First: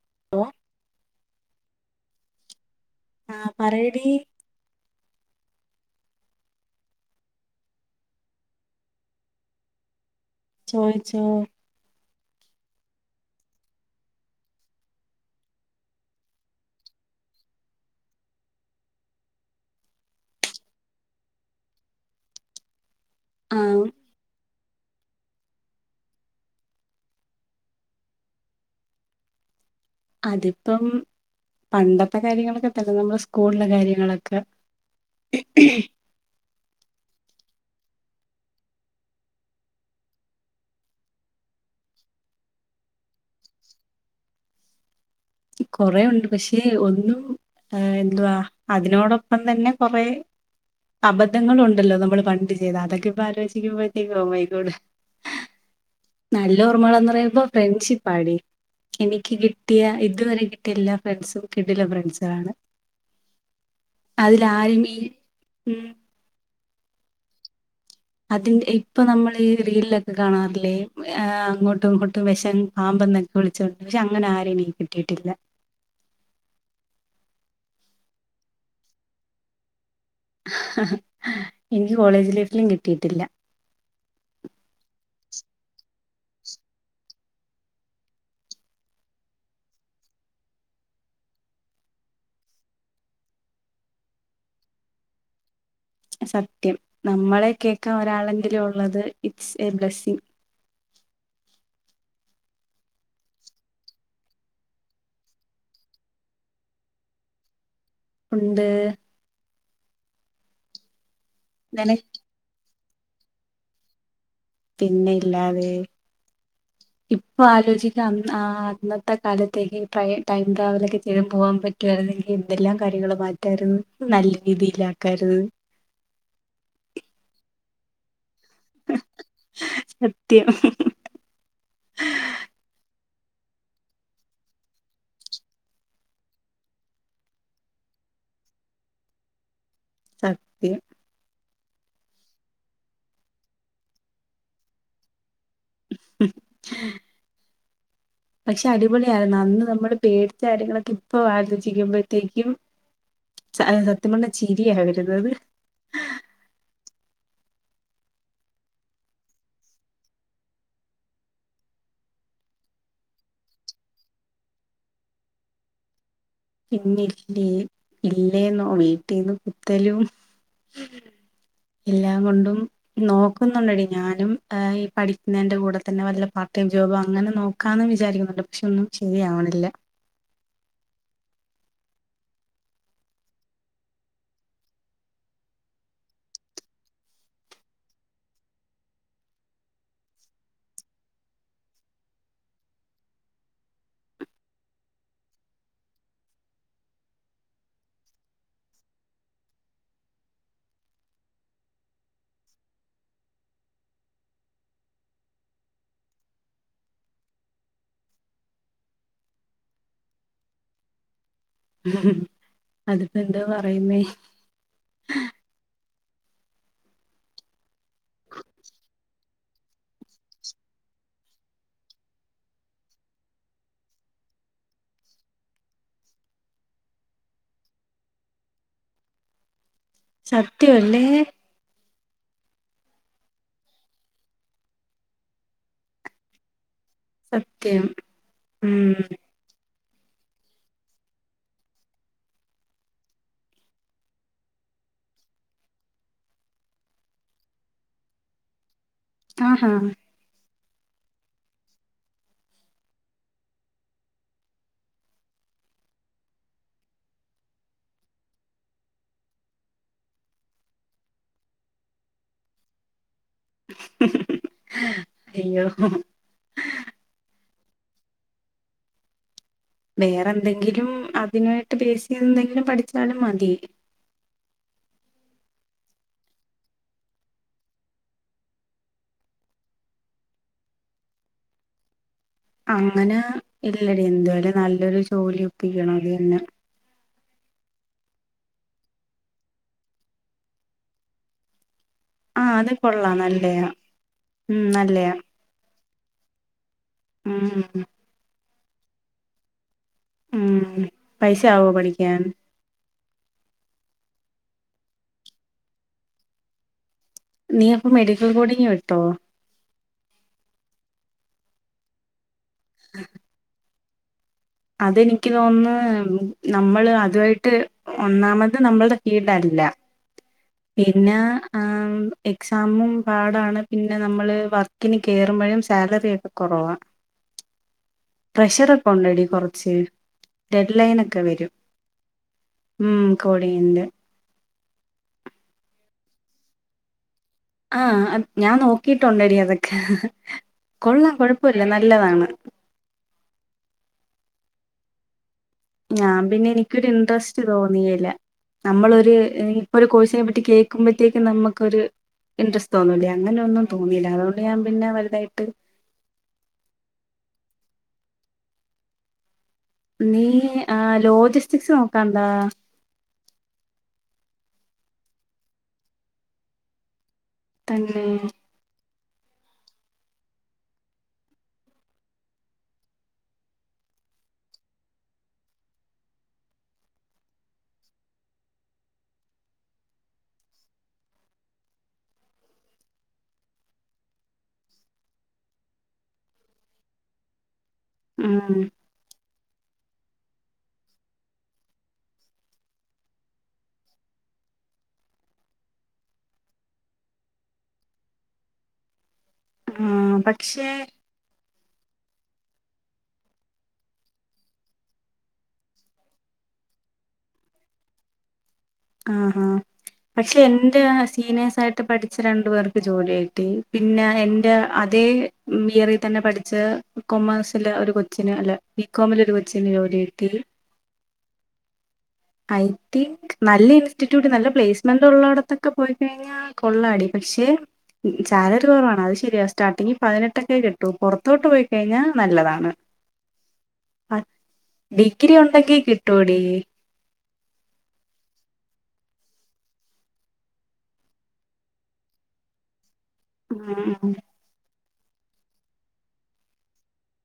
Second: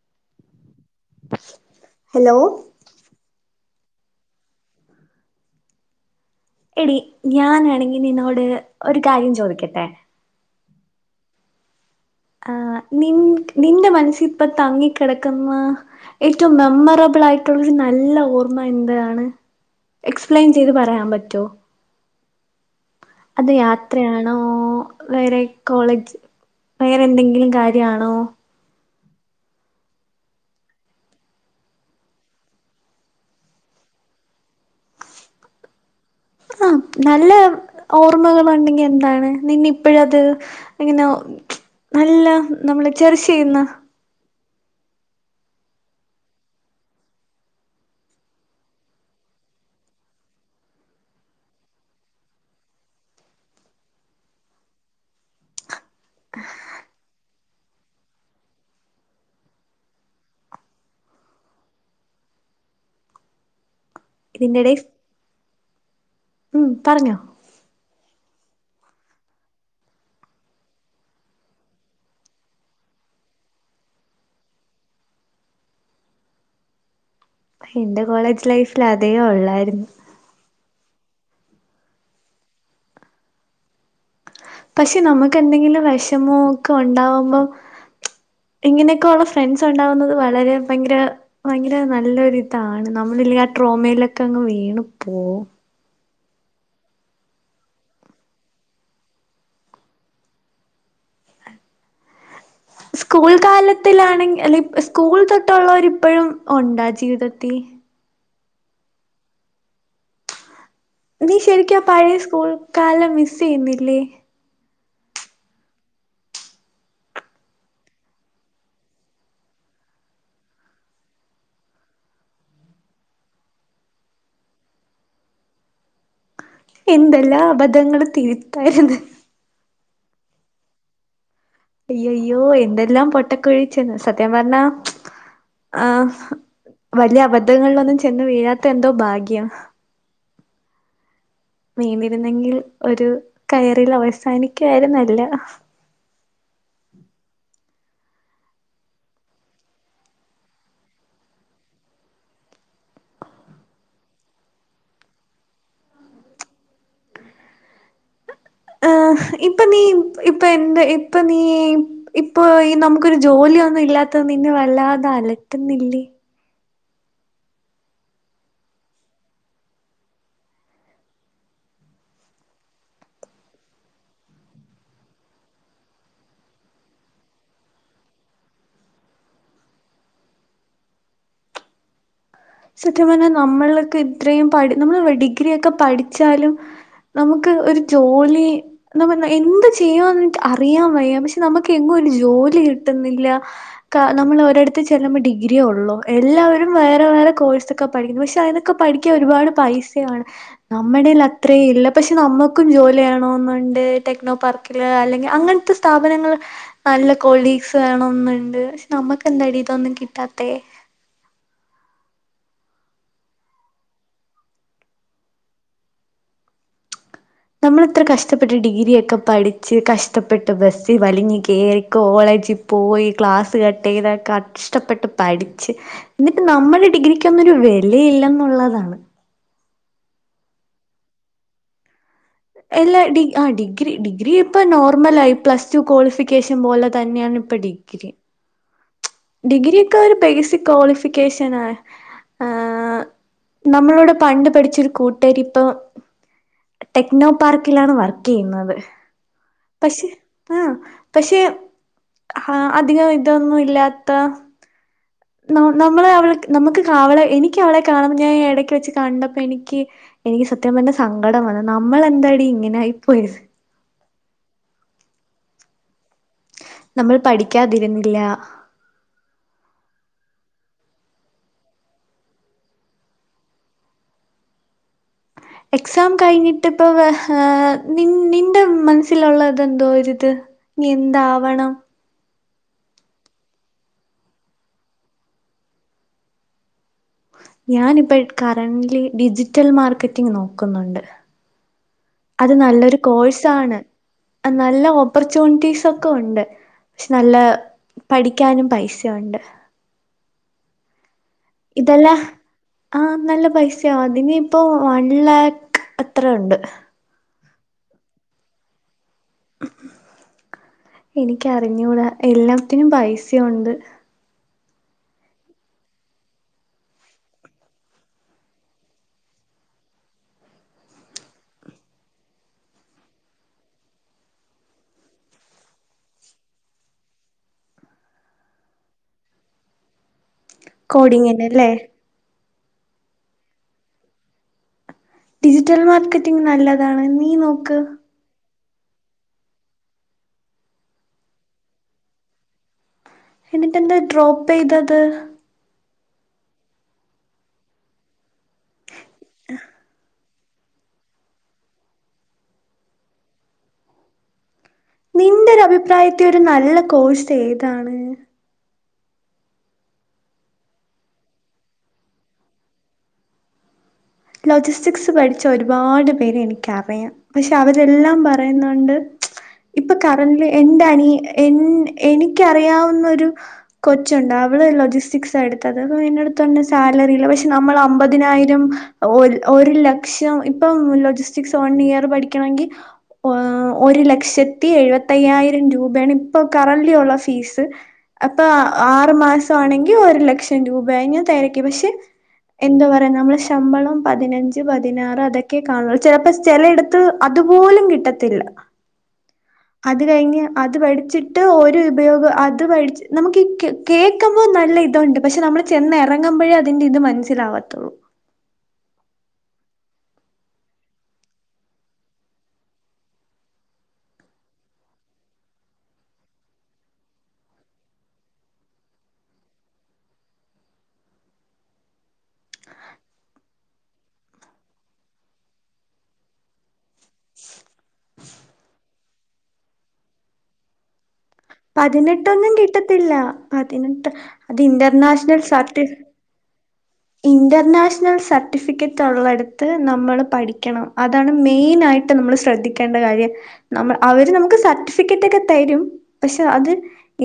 [inaudible] Hello ആഹ് പറയടീ എടി ഞാനാണെങ്കി നിന്നോട് ഒരു കാര്യം ചോദിക്കട്ടെ. ചോയ്ച്ചോ ആഹ് നിൻ നിന്റെ മനസ്സി ഇപ്പ തങ്ങി കെടക്ക്ന്ന ഏറ്റവും മെമ്മറബിൾ ആയിട്ടുള്ളരു നല്ല ഓർമ്മ എന്താണ്. എക്സ്പ്ലെയിൻ ചെയ്ത് പറയാൻ പറ്റൊ. അത് ആഹ് യാത്രയാണോ. വേറെ കോളേജ് വേറെ എന്തെങ്കിലും കാര്യ ആണോ അതിപ്പം പണ്ടത്തെ കാര്യങ്ങളൊക്കെ തന്ന നമ്മള് സ്കൂളിലെ കാര്യങ്ങളൊക്കെ. [inaudible] ആ നല്ല ഓർമ്മകളുണ്ടെങ്കി എന്താണ് നിന്നി ഇപ്പഴത്. ഇങ്ങനെ നല്ല നമ്മള് ചെർച്ച് ചെയ്യുന്ന കൊറേ ഉണ്ട് പക്ഷെ ഒന്നും എന്തുവാ അതിനോടൊപ്പം തന്നെ കൊറെ അബദ്ധങ്ങള ഉണ്ടല്ലോ. നമ്മള് പണ്ട് ചെയ്ത അതൊക്കെ ഇപ്പ ആലോചിക്കുമ്പോഴത്തേക്ക് [unintelligible] ക്കോട് അ നല്ല ഓർമ്മേളേന്ന് പറയുമ്പ ഫ്രണ്ട്ഷിപ്പാടി എനിക്ക് കിട്ടിയ ഇതുവരെ കിട്ടിയ എല്ലാ ഫ്രണ്ട്സും കിടില ഫ്രണ്ട്സു ആണ്. അതില ഇതിന്റെ ഇടയിൽ ആരുമീ ഉം ഉം പറഞ്ഞോ അതിന്റെ ഇപ്പൊ നമ്മൾഈ റീൽ ലൊക്കെ കാണാറില്ലേ. അങ്ങോട്ടും ഇങ്ങോട്ടും വെശം പാമ്പ് എന്നൊക്കെ. വിളിച്ചൊണ്ട് പക്ഷെ അങ്ങനെ ആരെയും കിട്ടിയിട്ടില്ല എൻ്റെ കോളേജ് ലൈഫിൽ അതേം ഉള്ളായിരുന്നു എനിക്ക് കോളേജ് ലൈഫിലും കിട്ടിയിട്ടില്ല പക്ഷെ നമുക്ക് എന്തെങ്കിലും വിഷമോ ഒക്കെ ഉണ്ടാവുമ്പോം ഇങ്ങനെയൊക്കെയ ഉള്ള ഫ്രണ്ട്സ് ഉണ്ടാവുന്നത് വളരെ ഭയങ്കര ഭയങ്കര നല്ലൊരു ഇതാണ് നമ്മളല്ലെ ആ ട്രോമയിലൊക്കെ അങ്ങ് വീണു പോ സത്യം നമ്മളെ കേൾക്കാൻ ഒരാളെങ്കിലും ഉള്ളത് ഇറ്റ്സ് എ ബ്ലസ്സിംഗ സ്കൂൾ കാലത്തിലാണെങ്ക അല്ലെങ്ക സ്കൂൾ തൊട്ടുള്ളവരിപ്പോഴും ഉണ്ടാ ജീവിതത്തിൽ ഉണ്ട് നീ ശരിക്കും ആ നിനക്ക് പഴയ സ്കൂൾ കാലം മിസ് ചെയ്യുന്നില്ലേ പിന്നെ ഇല്ലാതെ [unintelligible] ഇപ്പൊ ആലോചിക്ക അന്നത്തെ കാലത്തേക്ക് ടൈം ട്രാവലൊക്കെ ചെയ്ൻ പോകാൻ പറ്റി ഏ എന്തെല്ലാം കാര്യങ്ങള് മാറ്റാരുന്ന് നല്ല രീതിൽ ആക്കരുന്ന് എന്തെല്ലാം അബദ്ധങ്ങൾ തീരുത്താര്ന്ന് സത്യം അയ്യയ്യോ എന്തെല്ലാം പൊട്ടക്കുഴീച്ചെന്ന് സത്യം പറഞ്ഞാ ആഹ് വലിയ അബദ്ധങ്ങളിലൊന്നും ചെന്ന് വീഴാത്ത എന്തോ ഭാഗ്യം സത്യം വീണിരുന്നെങ്കിൽ ഒരു കയറിൽ അവസാനിക്കുകായിരുന്നല്ല [unintelligible] പക്ഷെ അടിപൊളി ആയിരുന്നു അന്ന് നമ്മള് പേടിച്ച കാര്യങ്ങളൊക്കെ ഇപ്പ ആലോചിക്കുമ്പഴ്ത്തേക്കും സത്യം പറഞ്ഞാ ചിരിയാ വരുന്നത് ആഹ് ഇപ്പൊ നീ ഇപ്പൊ എന്ത് ഇപ്പൊ നീ ഇപ്പൊ ഈ നമുക്കൊരു ജോലിയൊന്നും ഇല്ലാത്തത് നിന്നെ വല്ലാതെ അലട്ടുന്നില്ലേ പിന്നെ ഇല്ലേ ഇല്ലേെന്നോ വീട്ടിന്ന് കുത്തലും [unintelligible] എല്ലാം കൊണ്ടും നോക്കുന്നുണ്ടടി ഞാനും ഈ പഠിക്കുന്നതിന്റെ കൂടെ തന്നെ വല്ല പാർട്ട് ടൈം ജോബ് അങ്ങനെ നോക്ക് നോക്കാന്നും വിചാരിക്കുന്നുണ്ട് പക്ഷെ ഒന്നും ശരിയാവണില്ല സത്യം പറഞ്ഞാൽ നമ്മളൊക്കെ ഇത്രയും പ നമ്മള് ഡിഗ്രിൊക്കെ പഠിച്ചാലും നമുക്ക് ഒരു ജോലി അതാ പറഞ്ഞെ എന്ത് ചെയ്യാന്ന്ട്ട അറിയാൻ വയാ പക്ഷെ നമുക്ക് എങ്ങും ഒരു ജോലി കിട്ടുന്നില്ല നമ്മള് ഒരിടത്ത് ചെല്ലുമ്പോൾ ഡിഗ്രിയേ ഒള്ളൂ എല്ലാവരും വേറെ വേറെ കോഴ്സൊക്കെ പഠിക്കുന്നു പക്ഷെ അതിനൊക്കെ പഠിക്കാൻ ഒരുപാട് പൈസയാണ് നമ്മടേൽ അത്രയും ഇല്ല പക്ഷെ നമ്മക്കും ജോലിയാണോന്നുണ്ട് ടെക്നോ പാർക്ക് പാർക്കില് അല്ലെങ്കിൽ അങ്ങനത്തെ സ്ഥാപനങ്ങൾ നല്ല കൊളീഗ്സ് വേണംന്നുണ്ട് പക്ഷെ നമുക്ക് എന്താടി ഇതൊന്നും കിട്ടാത്തെ അതിപ്പോ എന്താ പറയുന്നേ നമ്മൾ ഇത്ര കഷ്ടപ്പെട്ട് ഡിഗ്രിയൊക്കെ പഠിച്ച് കഷ്ടപ്പെട്ട് ബസ്സി വലിഞ് കേറി കോളേജി പോയി ക്ലാസ് കട്ട് ചെയ്ത കഷ്ടപ്പെട്ട് പഠിച്ച് എന്നിട്ട് നമ്മുടെ ഡിഗ്രക്കൊന്നുരു വെലയില്ലെന്നുള്ളതാണ് സത്യം അല്ലേ എല്ലാ ഡി ആഹ് ഡിഗ്രി ഡിഗ്രി ഇപ്പൊ നോർമലായി പ്ലസ് ടു ക്വാളിഫി കഷൻ പോലെ തന്നെയാണ് ഇപ്പ സത്യം ഡിഗ്രി ഉം ഡിഗ്രിയക്കെ ഒരു ബേസിക് ക്വാളിഫിക്കേഷനാ ആഹ് നമ്മളോട് പണ്ട് പഠിച്ചൊരു കൂട്ടുകാരി ഇപ്പൊ ടെക്നോ പാർക്കിലാണ് വർക്ക് ചെയ്യുന്നത് ആഹാ പക്ഷെ ആഹ് പക്ഷെ ആ അധികം ഇതൊന്നും ഇല്ല ത്ത നമ്മളെ അവൾ നമുക്ക് അവളെ എനിക്ക് അവളെ കാണുമ്പോൾ ഞാൻ എടക്ക് വെച്ച് കണ്ടപ്പ എനിക്ക് എനിക്ക് സത്യം പറഞ്ഞ സങ്കടം വന്ന് നമ്മൾ എന്താടി ഇങ്ങനെ ആയി പോയത് അയ്യോ നമ്മൾ പഠിക്കാതിരുന്നില്ല വേറെ എന്തെങ്കിലും അതിനായിട്ട് ബേസിക് എന്തെങ്കിലും പഠിച്ചാലും മതി എക്സാം കഴിഞ്ഞിട്ട് ഇപ്പൊ നി നിന്റെ മനസ്സിലുള്ളതെന്തോ ഒരിത് നി എന്താവണം അങ്ങന ഇല്ലടി എന്തുവായാലും നല്ലൊരു ജോലി ഒപ്പിക്കണം അത് തന്ന ഞാനിപ്പ കറന്റ്ലി ഡിജിറ്റൽ മാർക്കറ്റിംഗ് നോക്കുന്നുണ്ട് ആ അത് നല്ലൊരു കൊള്ളാം നല്ലയാ കോഴ്സാണ് അഹ് ഉം നല്ല നല്ലയാ ഓപ്പർ ച്ചൂണിറ്റീസൊക്കെ ഒക്കെ ഒണ്ട് പക്ഷെ നല്ല ഉം പഠിക്കാനും പൈസുണ്ട് ഉം പൈസാവും ഇതെല്ലാ ആഹ് നല്ല പൈസയാവും അതിനിപ്പോ വൺ ലാക്ക് അത്രണ്ട് നീ അപ്പ മെഡിക്കൽ കോഡിങ്ങ് വിട്ടോ എനിക്കറിഞ്ഞൂടാ എല്ലാത്തിനും പൈസയുണ്ട് അതെനിക്ക് തോന്ന്ന്ന് നമ്മള് അതുവായിട്ട് ഒന്നാമത് നമ്മൾടെ ഫീൽടല്ല പിന്നെ ആഹ് എക്സാമും പാടാണ് പിന്നെ നമ്മള് വർ ക്കിന് കേറുമ്പഴും സാലറി ഒക്കെ കൊറവാ പ്രഷറൊക്കെ ഒണ്ടെടി കൊറച്ച് ഡെഡ് ലൈനൊക്കെ വെരും കോഡിങ്ങിനല്ലേ ഉം കോഡിങ്ങിന്റെ ഡിജിറ്റൽ മാർക്കറ്റിംഗ് നല്ലതാണ് നീ നോ ആഹ് ഞാൻ നോക്കിട്ടുണ്ടെടി അതൊക്കെ കൊള്ളാം കൊഴപ്പല്ല നല്ലതാണ് എന്നിട്ടെന്താ ഡ്രോപ്പെയ്തത് ഞാൻ പിന്നെ എനിക്കൊര് ഇൻട്രസ്റ്റ് തോന്നിയില്ല നമ്മളൊര് ഇപ്പൊരു കോഴ്സ്നെ പറ്റി കേക്കുമ്പഴത്തേക്കും നമുക്കൊരു ഇൻട്രസ്റ്റ് തോന്നൂലെ അങ്ങനൊന്നും തോന്നീല അതോണ്ട് ഞാൻ പിന്നെ വലുതായിട്ട് നിന്റെ ഒരഭിപ്രായത്തി ഒരു നല്ല കോഴ്സ് ഏതാണ് നീ ആഹ് ലോജിസ്റ്റിക്സ് നോക്കാണ്ടാ ലോജിസ്റ്റിക്സ് പഠ്ച്ച ഒരുപാട് പേരെ എനിക്കറിയാം പക്ഷെ തന്നെ അവരെല്ലാം പറ പറയുന്നുണ്ട് ഇപ്പൊ കറൻല് എന്റെ അനി എൻ എനിക്കറിയാവുന്നൊരു കൊച്ചുണ്ട് അവള് ലൊജിസ്റ്റിക്സ് എട്ത്തത് അപ്പം എന്റെട്ത്ത്ർഞ്ഞു സാലറിയില്ല പക്ഷെ നമ്മള് അമ്പതിനായിരം ഒര് ഒരു ലക്ഷം ഇപ്പം ലൊജിസ്റ്റിക്സ് വൺ ഇയർ പഠിക്കണെങ്കി ഒരു ലക്ഷത്തി എഴുപത്തയ്യായിരം രൂപയാണ് ഇപ്പൊ കറൻലി ഒള്ള ഫീസ് അപ്പൊ ഉം ആറ് മാസാ ണെങ്കി ഒരു ലക്ഷം രൂപയാ ഞാൻ തെരക്കി പക്ഷെ എന്താ പറയാ നമ്മളെ ശമ്പളം പതിനഞ്ച് പതിനാറ് അതൊക്കെ കാണൂ ചെലപ്പോ ചെലയിടത്ത് അതുപോലും കിട്ടത്തില്ല. ആ അത് കഴിഞ്ഞ് പക്ഷേ അത് പഠ്ച്ച് ട്ട് ഒരു ഉപയോഗം അത് പഴിച്ച് നമുക്ക് കേക്കുമ്പോ നല്ല ഇതുണ്ട്. പക്ഷെ നമ്മള് ചെന്നെറങ്ങുമ്പഴേ അതിന്റെ ഇത് മനസ്സിലാവത്തൊള്ളൂ ആഹ് ആഹ് പക്ഷെ എന്റെ സീനിയേഴ്സായിട്ട് പഠിച്ച രണ്ടു പേർക്ക് ജോലി കിട്ടി. പിന്നെ എന്റെ അതേ ബിയെറി തന്നെ പഠിച്ച് കൊമേഴ്സില് ഒരു കൊച്ചിന്. അല്ല ബികോമില് ഒരു കൊച്ചിന് ജോലി കിട്ടി. ഐ ത്തിക്ക് നല്ല ഇൻസ്റ്റിറ്റ്യൂട്ട് നല്ല പ്ലേസ്മെന്റ് ഒള്ളോട്ത്തൊക്കെ പോയിക്കഴിഞ്ഞാ കൊള്ളാടി. പക്ഷെ സാലറി കൊറവാണ് അത് ശെരിയാ സ്റ്റാർട്ടിങ് പതിനെട്ടെക്കെ കി ട്ടൂ പൊറത്തോട്ട് പോയി കഴിഞ്ഞാ പതിനെട്ടൊന്നും നല്ലതാണ്. കിട്ടത്തില്ല പതിനെട്ട് അത് ഡിഗ്രി ഇന്റർനാഷണൽ ഒണ്ടെങ്കി സർട്ടിഫ കിട്ടും. തെ ഇന്റർനാഷണൽ സർട്ടിഫിക്കറ്റ് ഒള്ളടത്ത് നമ്മൾ പഠിക്കണം. അതാണ് മെയിനായിട്ട് നമ്മള് ശ്രെദ്ധിക്കേണ്ട കാര്യം നമ ഉം അവര് നമുക്ക് സർട്ടി ഫിക്കറ്റൊക്കെ തരും. പക്ഷെ അത്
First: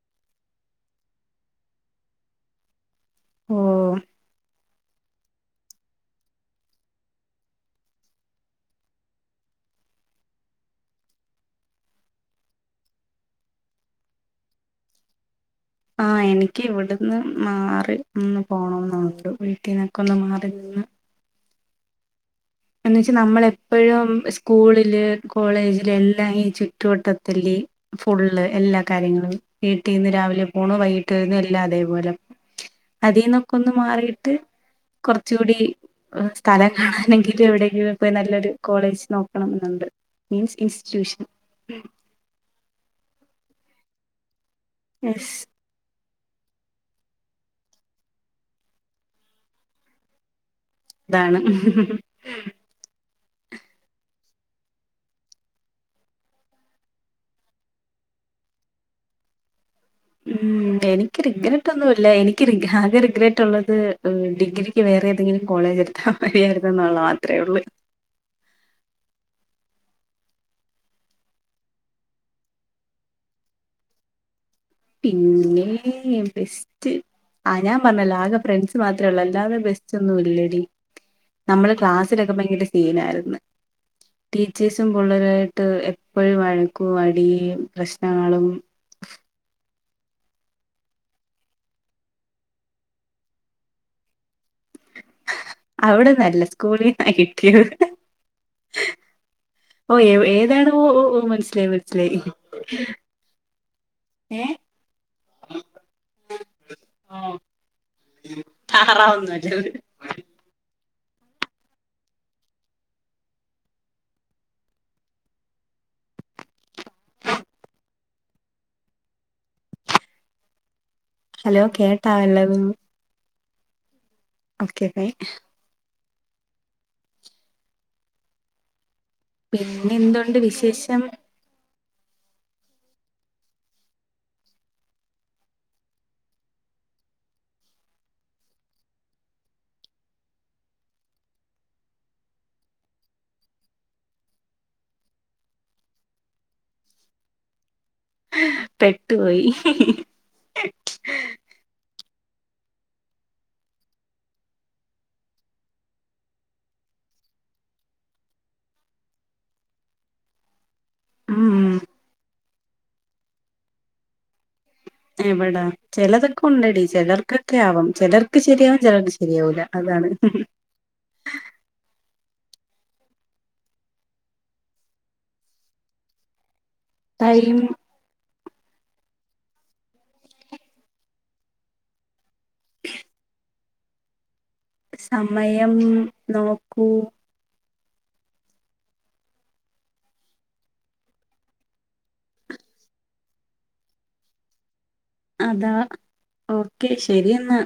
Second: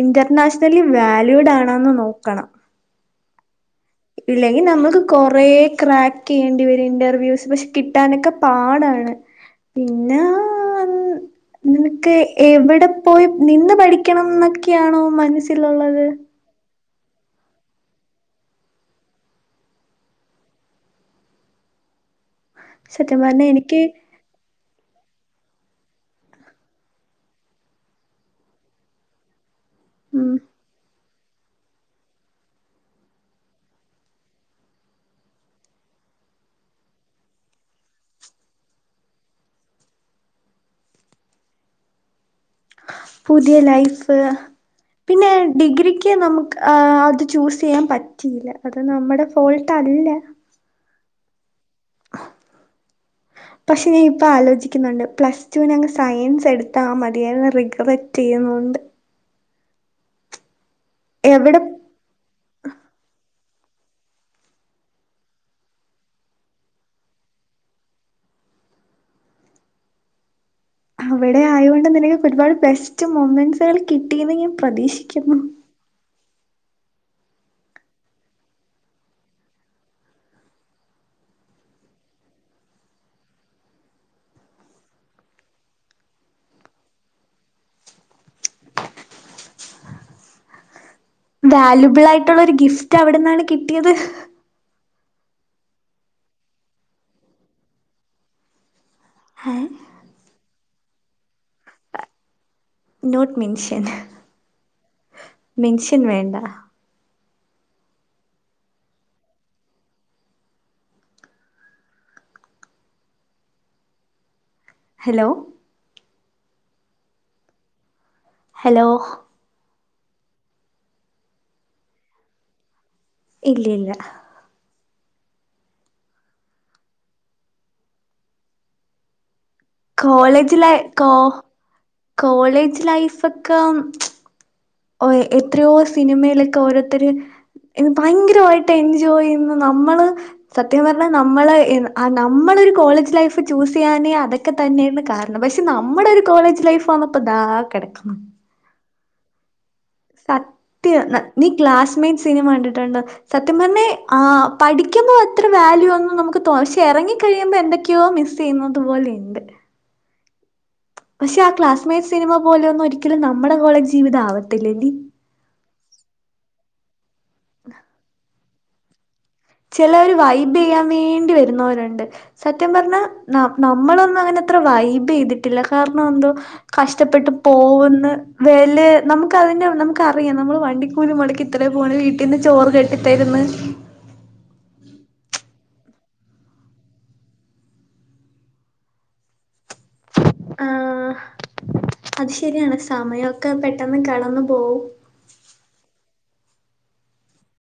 ഇന്റർനാഷണലി വാല്യൂഡ് ആണോന്ന് നോക്കണം. ഓഹ് ഇല്ലെങ്കി നമ്മുക്ക് കൊറേ ക്രാക്കെയ്യേണ്ടി വെരും. ഇന്റർവ്യൂസ് പക്ഷെ കിട്ടാനൊക്കെ പാടാണ്. പിന്നാ നിനക്ക് എവിടെ പോയി നിന്ന് പഠിക്കണം എന്നൊക്കെയാണോ മനസ് ആഹ് എനി ക്കി ഇവ്ട്ന്ന് മാറി നിന്ന് പോണംന്നുണ്ട്. വീട്ടിന്നൊക്കെ ഒന്ന് മാറി നിന്ന്. എന്ന് വെച്ചാ സത്യം പറഞ്ഞ എനിക്ക് നമ്മളെപ്പഴും സ്കൂളില് കോളേജില് എല്ലാം ഈ ചുറ്റുവട്ടത്തല്ല്. ഫുള്ള് എല്ലാ കാര്യങ്ങളും വീട്ടിന്ന് ഉം രാവിലെ പോണ വൈകിട്ട്ന്ന് എല്ലാം അതേപോലെ. അതീന്നൊക്കെ ഒന്ന് മാറിട്ട് കൊറച്ചൂടി സ്ഥലം കാണാനെങ്കി മറ്റ് എവിടെങ്കിലും പോയി നല്ലൊരു കോളേജ് നോക്കണം ഇന്ന്ണ്ട്. മീൻസ് ഇൻസ്റ്റിറ്റ്യൂഷൻ പുതിയ ലൈഫ് പിന്നെ അസ് ഡിഗ്രിക്ക് നമുക്ക് ആ അത് ചൂസ് ചെയ്യാൻ പറ്റില്ല. അത് നമ്മുടെ ഫോൾട്ടല്ല. എന്താണ് പക്ഷെ ഞാൻ ഇപ്പ ആലോചിക്കുന്നുണ്ട്. പ്ലസ് ടുവിനങ്ങ് സയൻസ് എടുത്താ മതിയായിര്ന്നു. റിഗവറ്റ് ചെയ്യുന്നുണ്ട്. ഉം എനിക്ക് എവിടെ റിഗ്രറ്റട്ടൊന്നുല്ല എനിക് ആകെ റിഗ്രേറ്റ് ഉള്ളത് ഡിഗ്രിക്ക് വേറെ ഏതെങ്കിലും കോളേജ് എടുത്താ മതിയായിരുന്നു ഇന്നുള്ളത് മാത്രെ ഉള്ളൂ. അവിടെ ആയോണ്ട് നിനക്ക് ഒരുപാട് ബെസ്റ്റ് മൂമെന്റസുകൾ കിട്ടീന്ന് ഞാൻ പ്രതീക്ഷിക്കുന്നു. [unintelligible] ഇൽ ബെസ്റ്റ് ആഹ് ഞാൻ പറഞ്ഞല്ലോ. ആകെ ഫ്രണ്ട്സ് മാത്രേ ഒള്ളൂ. അല്ലതൊ ബെസ്റ്റി ഒന്നും ഇല്ലടി നമ്മള് ക്ലാസ്സിലൊക്കെ ഭയക്കര സീനായിര്ന്നു. ടീച്ചേഴ്സും പിള്ളേരായിട്ട് എപ്പഴും വഴക്കും അടി പ്രശ്നങ്ങളും വാല്യുബിൾ ആയിട്ടുള്ള ഒരു ഗിഫ്റ്റ് അവിട്ന്നാണ് കിട്ടിയത് അവിടെന്നല്ല സ്കൂളിന്ന് കിട്ടിയത് ഏഹ് ഓ ഏതാണോ ഓഹ് ഓഹ് മൻസ്സിലായി മൻസ്സിലായി നോട്ട് മെൻഷൻ മെൻഷൻ വേണ്ട ഓ താറവൊന്നുല്ല അത് ഹലോ ഹെലോ ഹലോ കേട്ടാ വല്ലതും ഇല്ലില്ല ഓക്കെ ബൈ പിന്നെ എന്തുണ്ട് കോളേജ്ലെ വിശേഷം കോ കോളേജ് ലൈഫ് ഒക്കെ ഓ എത്രയോ സിനിമയിലൊക്കെ ഓരോരുത്തര് എൻ ഭയങ്കരമായിട്ട് എൻജോയ് ചെയ്യുന്ന് നമ്മള് സത്യം പറഞ്ഞാൽ നമ്മള് എ അ നമ്മളൊരു കോളേജ് ലൈഫ് ചൂസ് ചെയ്യാനേ അതൊ ക്കെ തന്നെയാണ് കാരണം പക്ഷെ നമ്മുടെ ഒരു കോളേജ് ലൈഫ് വന്നപ്പോ ഇതാ കിടക്കുന്നു പെട്ടുപോയി സത്യം നീ ക്ലാസ്മേറ്റ് സിനിമ കണ്ടിട്ടുണ്ടോ സത്യം പറഞ്ഞെ ആ പഠിക്കുമ്പോ അത്ര വാല്യുന്ന് നമുക്ക് തോ പക്ഷെ ഇറങ്ങി കഴിയുമ്പോ എന്തൊക്കെയോ മിസ് ത്ത്ചെയ്യുന്നത് പോലെയിണ്ട് പക്ഷെ ആ ഉം ക്ലാസ്മേറ്റ് സിനിമ പോലെയൊന്നും ഒരിക്കലും നമ്മുടെ കോളേജ് ജീവിതം ആവത്തില്ലേനി എവിടെ ചിലതൊക്കെ ഉണ്ടടി ചിലർക്കൊക്കെ ആവാം ചിലർക്ക് ശരിയാവാം ചിലർക്ക് ശരിയാവൂല അതാണ് ചിലോര് വൈബ് ചെയ്യാൻ വേണ്ടി വരുന്നവരുണ്ട് സത്യം പറഞ്ഞ ന നമ്മളൊന്നും അങ്ങനെ അത്ര വൈബ് ചെയ്തിട്ടില്ല കാരണം എന്തോ കഷ്ടപ്പെട്ട് ടൈം പോവുന്ന് വേലെ നമുക്ക് അതിന്റെ നമുക്ക് അറിയാം നമ്മള് വണ്ടിക്കൂലി മുടക്കി ഇത്രേ പോണ് വീട്ടീന്ന് ചോറ് കെട്ടി തരുന്ന് സമയം നോക്കൂ ആഹ് അത് ശരിയാണ് സമയമൊക്കെ പെട്ടെന്ന് കടന്നു പോവും അതാ ഓക്കെ ശരി എന്നാ